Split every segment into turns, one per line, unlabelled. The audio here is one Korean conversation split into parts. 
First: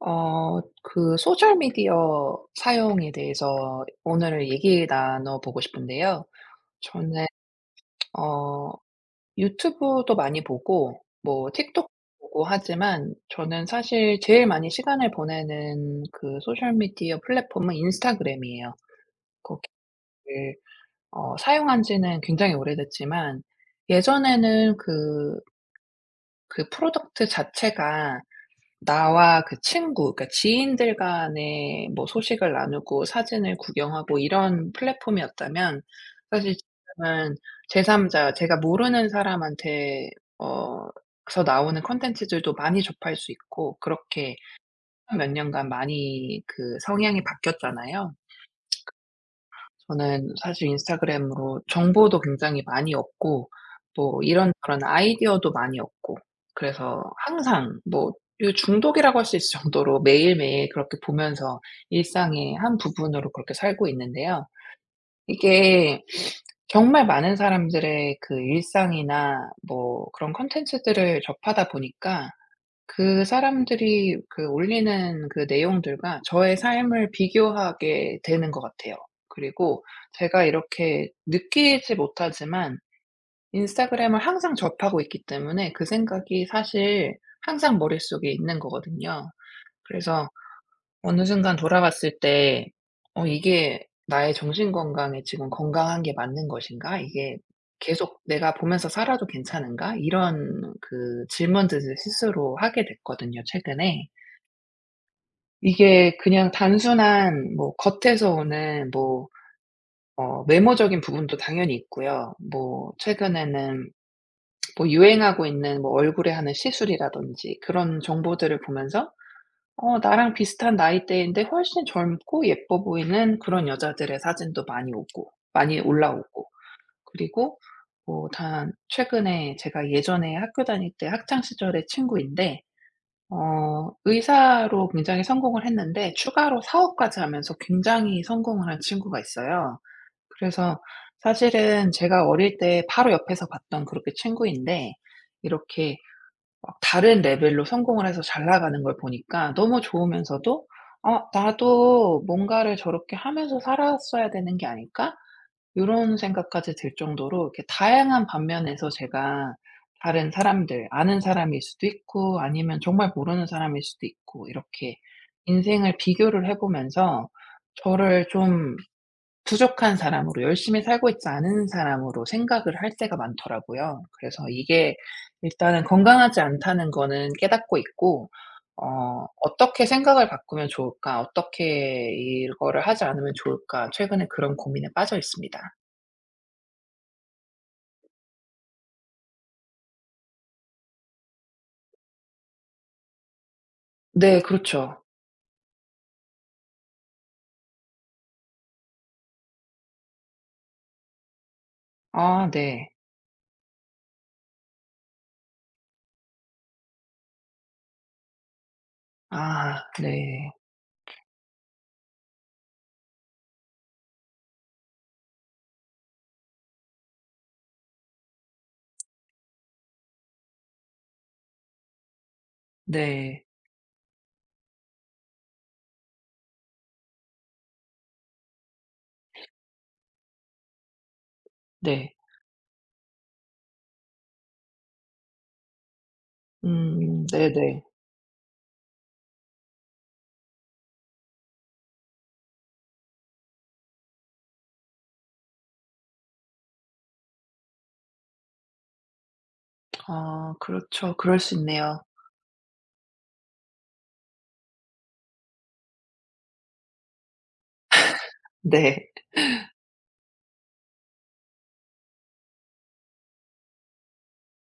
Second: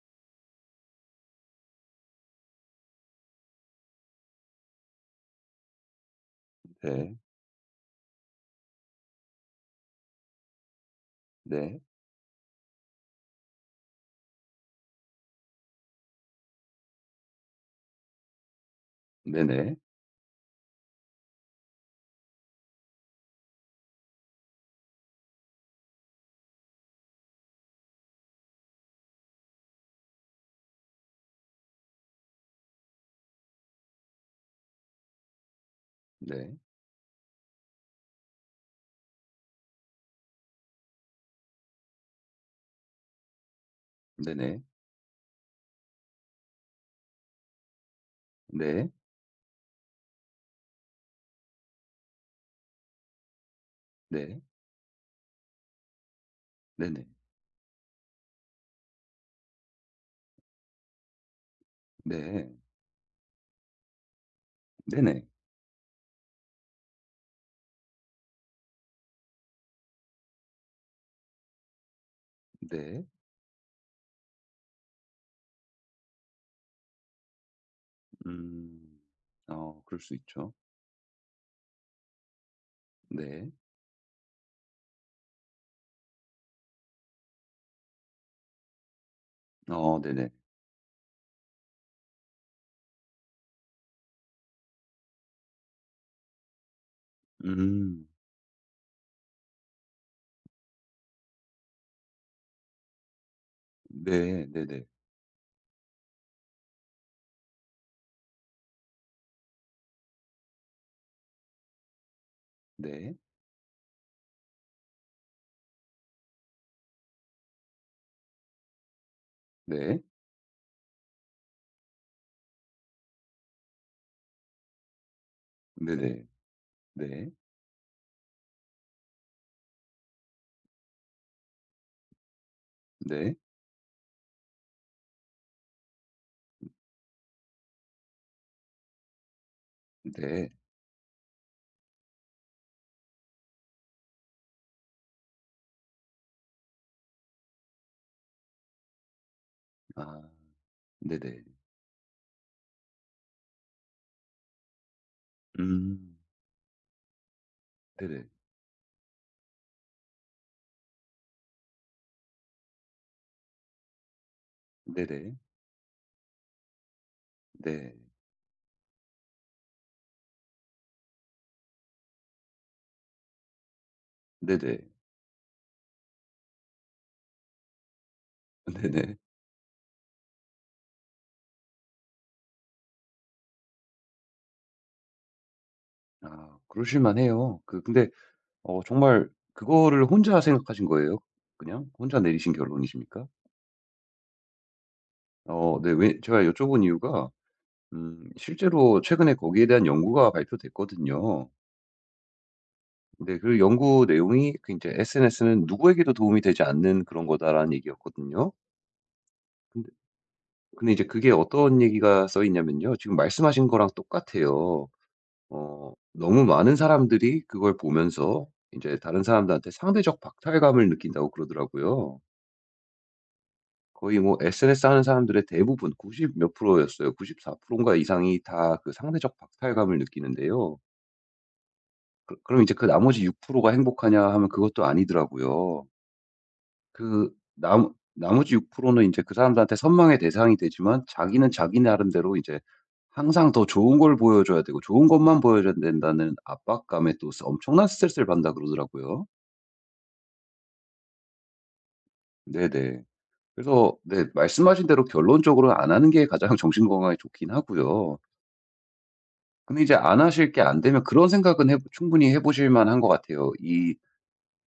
그 소셜 미디어 사용에 대해서 오늘 얘기 나눠 보고 싶은데요.
네.
저는 어 유튜브도 많이 보고 뭐
네.
틱톡도 보고 하지만, 저는 사실 제일 많이 시간을 보내는 그 소셜 미디어 플랫폼은 인스타그램이에요.
네네.
를 어 사용한 지는 굉장히 오래됐지만, 예전에는 그 프로덕트 자체가 나와 그 친구, 그러니까 지인들 간에 뭐 소식을 나누고 사진을 구경하고 이런 플랫폼이었다면, 사실
네.
지금은 제3자, 제가 모르는 사람한테 어 ...에서 나오는 콘텐츠들도 많이 접할 수 있고, 그렇게
네네.
몇 년간 많이 그 성향이 바뀌었잖아요.
네.
저는 사실 인스타그램으로 정보도 굉장히 많이 얻고 뭐
네.
이런저런 아이디어도 많이 얻고, 그래서
네네.
항상 뭐 이 중독이라고 할 수 있을 정도로 매일매일 그렇게 보면서
네.
일상의 한 부분으로 그렇게 살고 있는데요.
네네.
이게 정말 많은 사람들의 그 일상이나 뭐 그런 콘텐츠들을 접하다 보니까
네.
그 사람들이 그 올리는 그 내용들과 저의 삶을 비교하게 되는 것 같아요.
음. 어
그리고
그럴 수
제가
있죠.
이렇게 느끼지 못하지만
네.
인스타그램을 항상 접하고 있기 때문에 그 생각이 사실 항상 머릿속에 있는 거거든요.
어
그래서
네네.
어느 순간 돌아봤을 때, '어 이게 나의 정신 건강에 지금 건강한 게 맞는 것인가? 이게
음.
계속 내가 보면서 살아도 괜찮은가?' 이런 그 질문들을 스스로 하게 됐거든요, 최근에.
네. 네네.
이게 그냥 단순한 뭐 겉에서 오는 뭐 외모적인 부분도 당연히 있고요. 뭐
네.
최근에는 뭐 유행하고 있는 뭐 얼굴에 하는 시술이라든지 그런 정보들을 보면서
네.
나랑 비슷한 나이대인데 훨씬 젊고 예뻐 보이는 그런 여자들의 사진도 많이 오고 많이
네네.
올라오고,
네.
그리고 뭐 단 최근에 제가 예전에 학교 다닐 때 학창 시절의 친구인데
네.
의사로 굉장히 성공을 했는데 추가로 사업까지 하면서 굉장히 성공을 한 친구가 있어요.
네.
그래서 사실은 제가 어릴 때 바로 옆에서 봤던 그렇게 친구인데 이렇게 막 다른 레벨로 성공을 해서 잘 나가는 걸 보니까 너무
아.
좋으면서도, '어
네네.
나도 뭔가를 저렇게 하면서 살았어야 되는 게 아닐까?' 이
음.
런 생각까지 들 정도로. 이렇게
네네.
다양한 반면에서 제가 다른 사람들, 아는 사람일 수도 있고 아니면 정말 모르는 사람일 수도 있고, 이렇게
네네.
인생을 비교를 해 보면서
네.
저를 좀 부족한 사람으로, 열심히 살고 있지 않은 사람으로 생각을 할 때가 많더라고요. 그래서
네네.
이게 일단은 건강하지 않다는 거는 깨닫고 있고,
네네.
'어떻게 생각을 바꾸면 좋을까? 어떻게 이거를 하지 않으면 좋을까?' 최근에 그런 고민에 빠져 있습니다.
아 그러실 만해요. 그 근데 어 정말 그거를 혼자 생각하신 거예요? 그냥 혼자 내리신 결론이십니까?
네, 그렇죠.
어 네. 왜 제가 여쭤본 이유가 실제로 최근에 거기에 대한 연구가 발표됐거든요.
아, 네.
근데 그 연구 내용이 그제 "SNS는 누구에게도 도움이 되지 않는 그런 거다."라는 얘기였거든요.
아,
근데
네.
근데 이제 그게 어떤 얘기가 써 있냐면요. 지금 말씀하신 거랑 똑같아요. 어 너무 많은 사람들이 그걸 보면서 이제 다른 사람들한테 상대적 박탈감을 느낀다고 그러더라고요.
네.
거의 뭐 SNS 하는 사람들의 대부분 90 몇 프로였어요. 94% 인가 이상이 다 그 상대적 박탈감을 느끼는데요.
네.
그럼 이제 그 나머지 6%가 행복하냐 하면 그것도 아니더라고요.
음,
그
네네.
남 나머지 6%는이제 그 사람들한테 선망의 대상이 되지만 자기는 자기 나름대로 이제 항상 더 좋은 걸 보여줘야 되고 좋은 것만 보여줘야 된다는 압박감에 또 스 엄청난 스트레스를 받는다 그러더라고요.
아, 그렇죠. 그럴 수 있네요.
네네. 그래서 네 말씀하신 대로 결론적으로 안 하는 게 가장 정신 건강에 좋긴 하고요.
네.
근데 이제 안 하실 게 안 되면 그런 생각은 해 충분히 해 보실 만한 것 같아요. 이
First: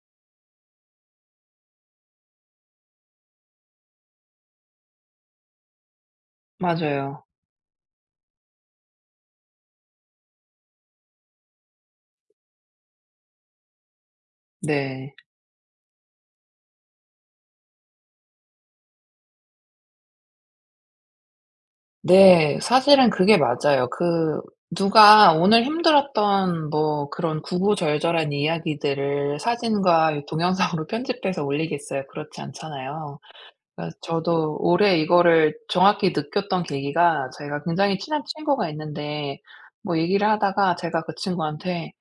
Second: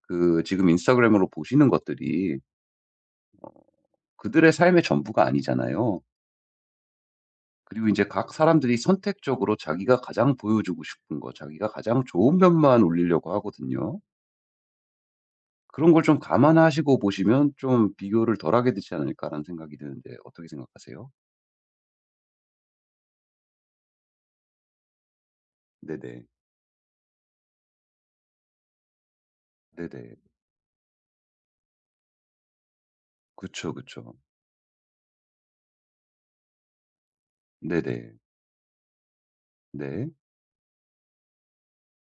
그 지금 인스타그램으로 보시는 것들이 그들의 삶의 전부가 아니잖아요.
맞아요.
그리고 이제 각 사람들이 선택적으로 자기가 가장 보여주고 싶은 거 자기가 가장 좋은 면만 올리려고 하거든요.
네.
그런 걸 좀 감안하시고 보시면 좀 '비교를 덜하게 되지 않을까.'라는 생각이 드는데 어떻게 생각하세요?
네. 사실은 그게 맞아요. 그 누가 오늘
네네.
힘들었던 뭐 그런 구구절절한 이야기들을
네네.
사진과 동영상으로 편집해서 올리겠어요? 그렇지 않잖아요.
그쵸,
그래서
그쵸.
저도 올해 이거를 정확히 느꼈던 계기가, 저희가 굉장히
네네.
친한 친구가 있는데 뭐
네.
얘기를 하다가 제가 그 친구한테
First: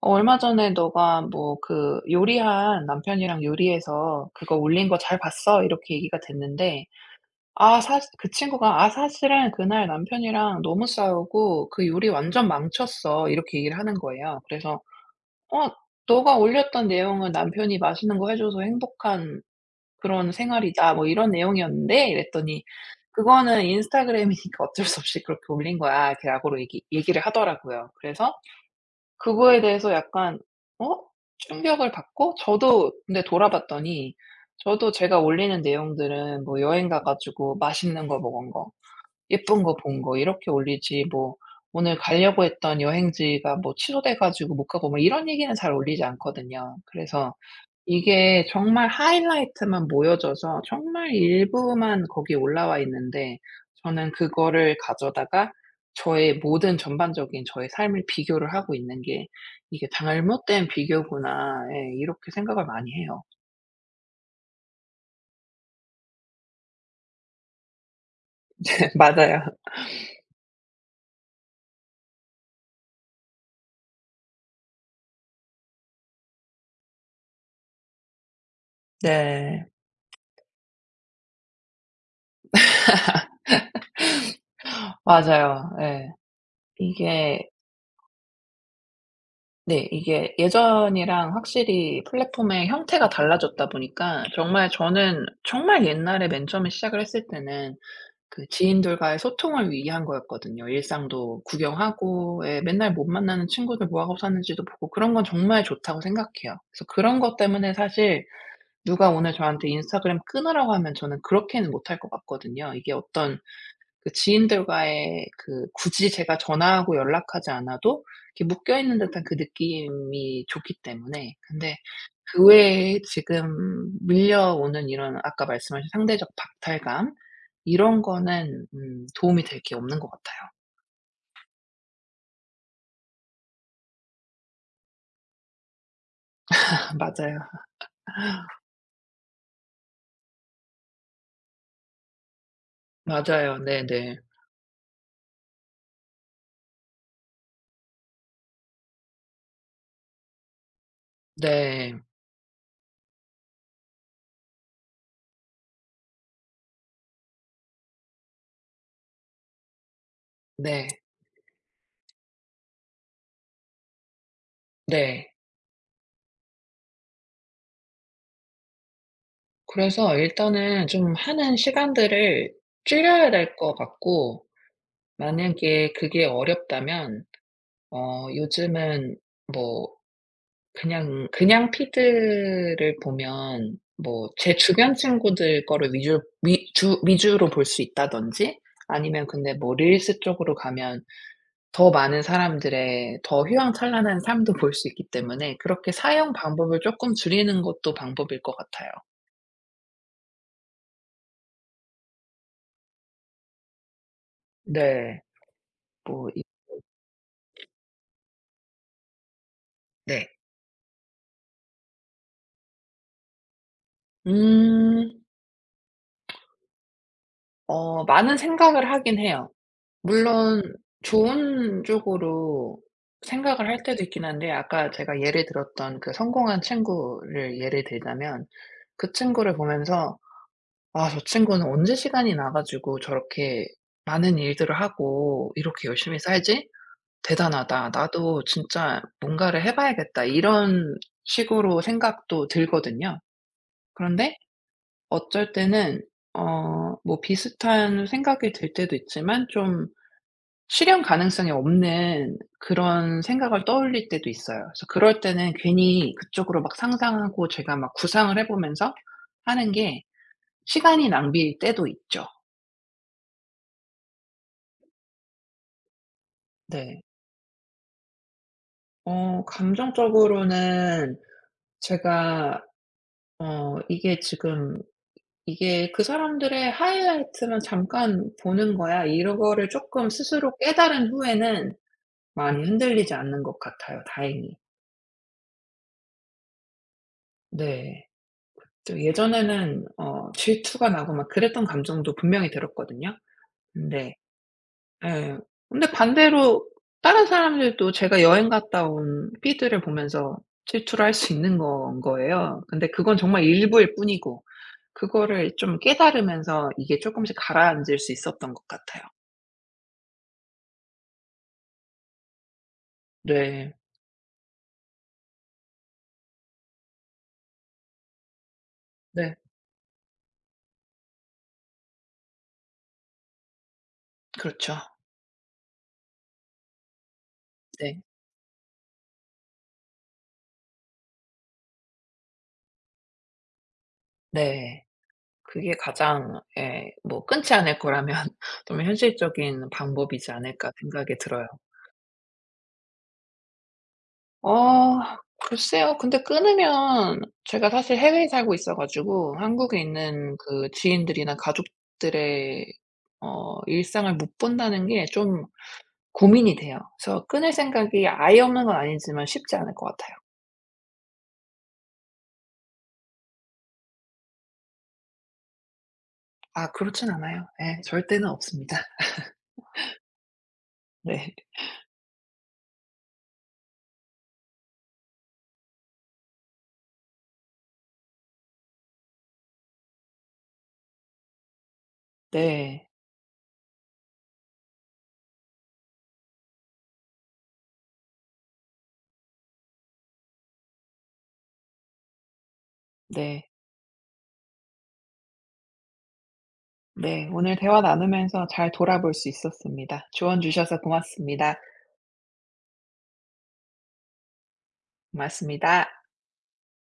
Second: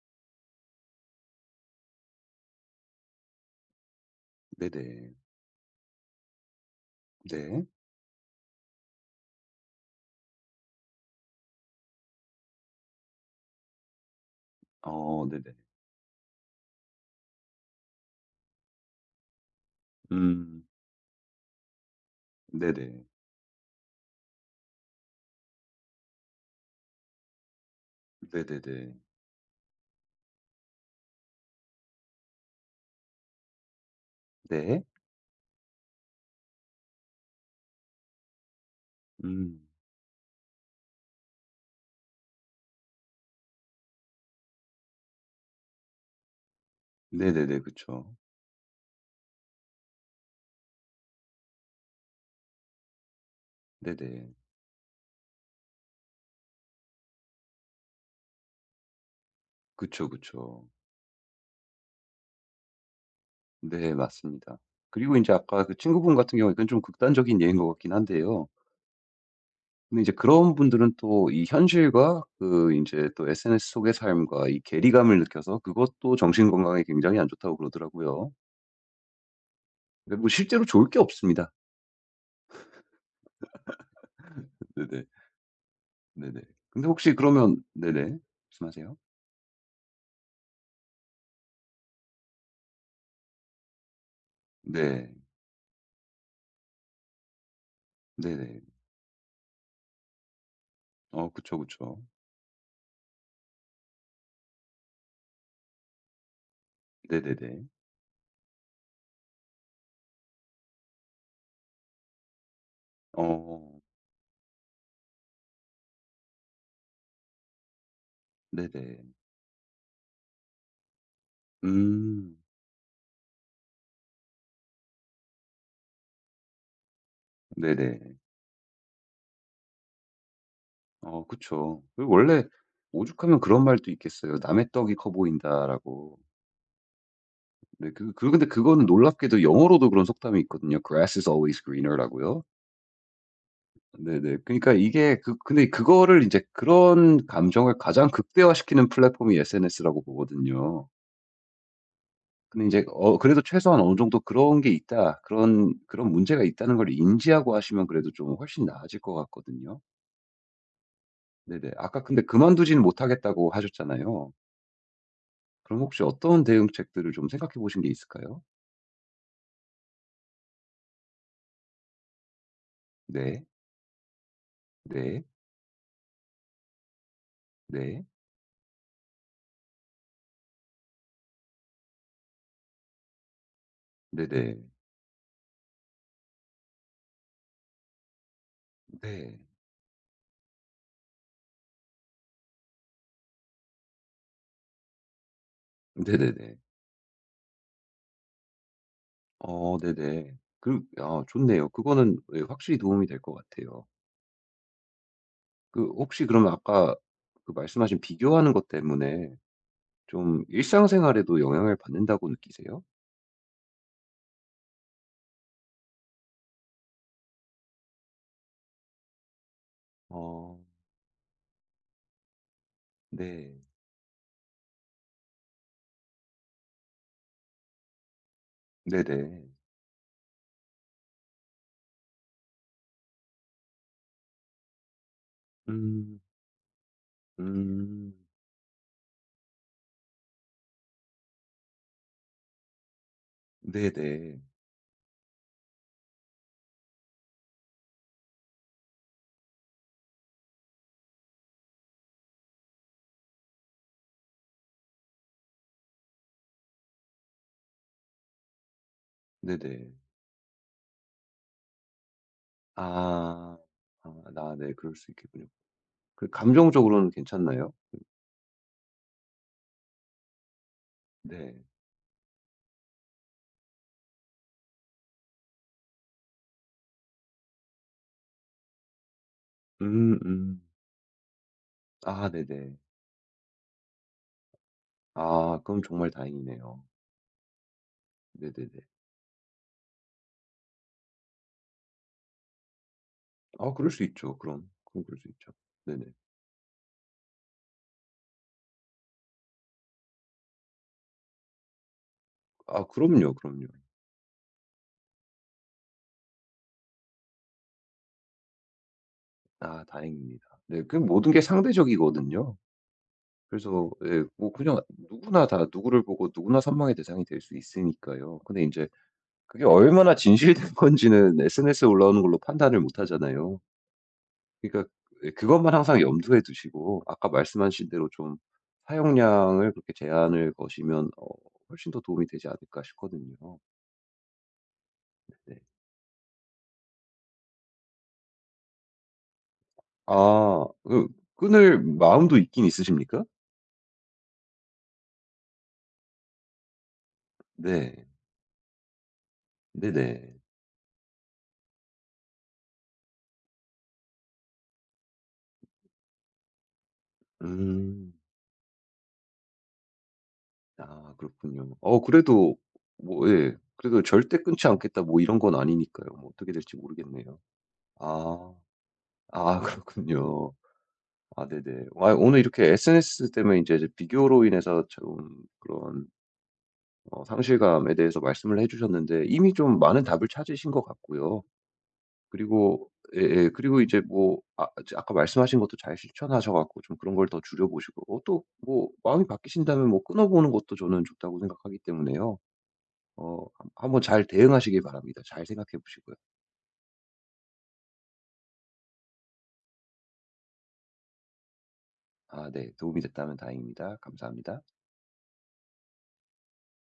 "어 얼마 전에 너가 뭐 그 요리한 남편이랑 요리해서 그거 올린 거
네네.
잘 봤어?" 이렇게 얘기가 됐는데,
네.
아 사실 그 친구가 "아 사실은 그날 남편이랑 너무 싸우고 그 요리 완전 망쳤어." 이렇게 얘기를 하는 거예요. 그래서
어 네네.
"어 너가 올렸던 내용은 남편이 맛있는 거 해 줘서 행복한 그런
음.
생활이다." 뭐 이런 내용이었는데, 이랬더니
네네.
"그거는 인스타그램이니까 어쩔 수 없이 그렇게 올린 거야." 이렇게 약오로 얘기를 하더라고요. 그래서
네네네.
그거에 대해서 약간 어? 충격을 받고, 저도 근데 돌아봤더니
네.
저도 제가 올리는 내용들은 뭐 여행 가 가지고 맛있는 거 먹은 거,
음.
예쁜 거 본 거 이렇게 올리지, 뭐 오늘 가려고 했던 여행지가 뭐 취소돼 가지고 못 가고 막 이런 얘기는 잘 올리지 않거든요. 그래서
네네네. 그쵸.
이게 정말 하이라이트만 모여져서 정말 일부만 거기에 올라와 있는데, 저는
네네.
그거를 가져다가 저의 모든 전반적인 저의 삶을 비교를 하고 있는 게 '이게
그쵸, 그쵸.
잘못된 비교구나.' 예 이렇게 생각을 많이 해요.
네 맞습니다. 그리고 인제 아까 그 친구분 같은 경우에 그건 좀 극단적인 예인 것 같긴 한데요.
맞아요.
근데 이제 그런 분들은 또 이 현실과 그 인제 또 SNS 속의 삶과 이 괴리감을 느껴서 그것도 정신 건강에 굉장히 안 좋다고 그러더라고요.
네.
근데 뭐 실제로 좋을 게 없습니다. 네네.
맞아요. 예.
네네. 근데 혹시
이게
그러면 네네. 말씀하세요.
네. 이게 예전이랑 확실히 플랫폼의 형태가 달라졌다 보니까, 정말
네.
저는 정말 옛날에 맨 처음에 시작을 했을 때는 그
네네.
지인들과의 소통을 위한 거였거든요.
어
일상도
그쵸, 그쵸.
구경하고, 예, 맨날 못 만나는 친구들 뭐 하고 사는지도 보고 그런 건 정말 좋다고 생각해요. 그래서 그런 것
네네네.
때문에 사실 누가 오늘 저한테 인스타그램 끊으라고 하면 저는 그렇게는 못할 것 같거든요. 이게 어떤
어.
그 지인들과의, 그 굳이 제가 전화하고 연락하지 않아도 이렇게 묶여 있는
네네.
듯한 그 느낌이 좋기 때문에. 근데
음.
그 외에 지금 밀려오는 이런, 아까 말씀하신 상대적 박탈감
네네.
이런 거는 도움이 될 게 없는 것 같아요.
어 그쵸. 그리고 원래 오죽하면 그런 말도 있겠어요. "남의 떡이 커 보인다."라고.
맞아요.
근데 그 그 근데 그거는 놀랍게도 영어로도 그런 속담이 있거든요. "Grass is always greener."라고요.
맞아요. 네네.
네네. 그러니까 이게 그 근데 그거를 이제 그런 감정을 가장 극대화시키는 플랫폼이 SNS라고 보거든요.
네.
근데 이제 어 그래도 최소한 어느 정도 '그런 게 있다. 그런 문제가 있다.'는 걸 인지하고 하시면 그래도 좀 훨씬 나아질 것 같거든요.
네.
네네. 아까 근데 그만두지는 못하겠다고 하셨잖아요.
네.
그럼 혹시 어떤 대응책들을 좀 생각해 보신 게 있을까요?
그래서 일단은 좀 하는 시간들을 줄여야
네.
될 것 같고,
네.
만약에 그게 어렵다면
네.
요즘은 뭐 그냥 피드를 보면 뭐 제
네네.
주변 친구들 거를 위주 위 주 위주로 볼 수 있다든지, 아니면
네.
근데 뭐 릴스 쪽으로 가면 더 많은 사람들의 더 휘황찬란한 삶도 볼 수 있기 때문에 그렇게 사용
네네네.
방법을 조금 줄이는 것도 방법일 것 같아요.
어 네네. 그 아 좋네요. 그거는 예 확실히 도움이 될 것 같아요.
네.
그 혹시
뭐 이
그러면 아까 그 말씀하신 비교하는 것 때문에
네.
좀 일상생활에도 영향을 받는다고 느끼세요?
음. 많은 생각을 하긴 해요.
어
물론 좋은 쪽으로
네.
생각을 할 때도 있긴 한데, 아까 제가 예를 들었던 그 성공한 친구를 예를 들자면 그
네네.
친구를 보면서 '아 저 친구는 언제 시간이 나 가지고 저렇게 많은 일들을 하고 이렇게 열심히
음.
살지? 대단하다.
음.
나도 진짜 뭔가를 해 봐야겠다.' 이런 식으로 생각도 들거든요.
네네.
그런데 어쩔 때는 뭐 비슷한 생각이 들 때도 있지만 좀 실현 가능성이 없는 그런 생각을 떠올릴 때도 있어요. 그래서 그럴 때는 괜히 그쪽으로 막 상상하고 제가 막 구상을 해 보면서 하는
네네.
게 시간이 낭비일 때도 있죠.
아. 아 나 네. 그럴 수 있겠군요. 그
네.
감정적으로는 괜찮나요?
감정적으로는
네.
제가 이게 지금 '이게 그 사람들의 하이라이트만 잠깐 보는 거야.' 이거를 런 쪼끔
음
스스로
음.
깨달은 후에는
아
많이
네네.
흔들리지 않는 것 같아요, 다행히.
아 그럼 정말 다행이네요.
네.
네네네.
저 예전에는 질투가 나고 막 그랬던 감정도 분명히 들었거든요.
아 그럴 수
근데
있죠. 그럼, 그럼 그럴 수
예.
있죠.
근데
네네.
반대로 다른 사람들도 제가 여행 갔다 온 피드를 보면서 질투를 할 수 있는 건 거예요.
아
근데 그건
그럼요,
정말
그럼요.
일부일 뿐이고, 그거를 좀 깨달으면서 이게 쪼끔씩 가라앉을 수 있었던 것 같아요.
아 다행입니다. 네 그 모든 게 상대적이거든요.
네.
그래서 예 뭐 그냥 누구나 다 누구를 보고 누구나 선망의 대상이 될 수 있으니까요. 근데 이제
네.
그게 얼마나 진실된 건지는 SNS에 올라오는 걸로 판단을 못 하잖아요.
그렇죠.
그러니까 예 그것만 항상 염두에 두시고 아까 말씀하신
네.
대로 좀 사용량을 그렇게 제한을 거시면 어 훨씬 더 도움이 되지 않을까 싶거든요.
네.
네.
그게 가장, 예, 뭐 끊지 않을 거라면 좀 현실적인 방법이지
아
않을까
그
생각이 들어요.
끊을 마음도 있긴 있으십니까?
어 글쎄요. 근데 끊으면 제가 사실
네.
해외에 살고 있어 가지고 한국에 있는
네네.
그 지인들이나 가족들의 일상을 못 본다는 게 좀 고민이 돼요. 그래서 끊을 생각이
음.
아예 없는 건 아니지만 쉽지 않을 것 같아요.
아 그렇군요. 어 그래도 뭐 예 그래도 '절대 끊지 않겠다.' 뭐 이런 건 아니니까요. 뭐 어떻게
아,
될지
그렇진
모르겠네요.
않아요. 예. 절대는
아.
없습니다.
아 그렇군요.
네.
아 네네. 아 오늘 이렇게 SNS 때문에 이제 비교로 인해서 좀 그런 어 상실감에 대해서 말씀을 해 주셨는데 이미 좀 많은 답을 찾으신 것 같고요.
네.
그리고 예예. 그리고 이제 뭐아 아까 말씀하신 것도 잘 실천하셔 갖고 좀 그런 걸 더 줄여 보시고 또 뭐 마음이 바뀌신다면 뭐 끊어 보는 것도 저는 좋다고 생각하기 때문에요. 어
네.
한 한번 잘 대응하시길 바랍니다. 잘 생각해 보시고요.
네. 오늘 대화 나누면서 잘 돌아볼 수 있었습니다. 조언 주셔서 고맙습니다.
아 네. 도움이 됐다면 다행입니다. 감사합니다.
고맙습니다.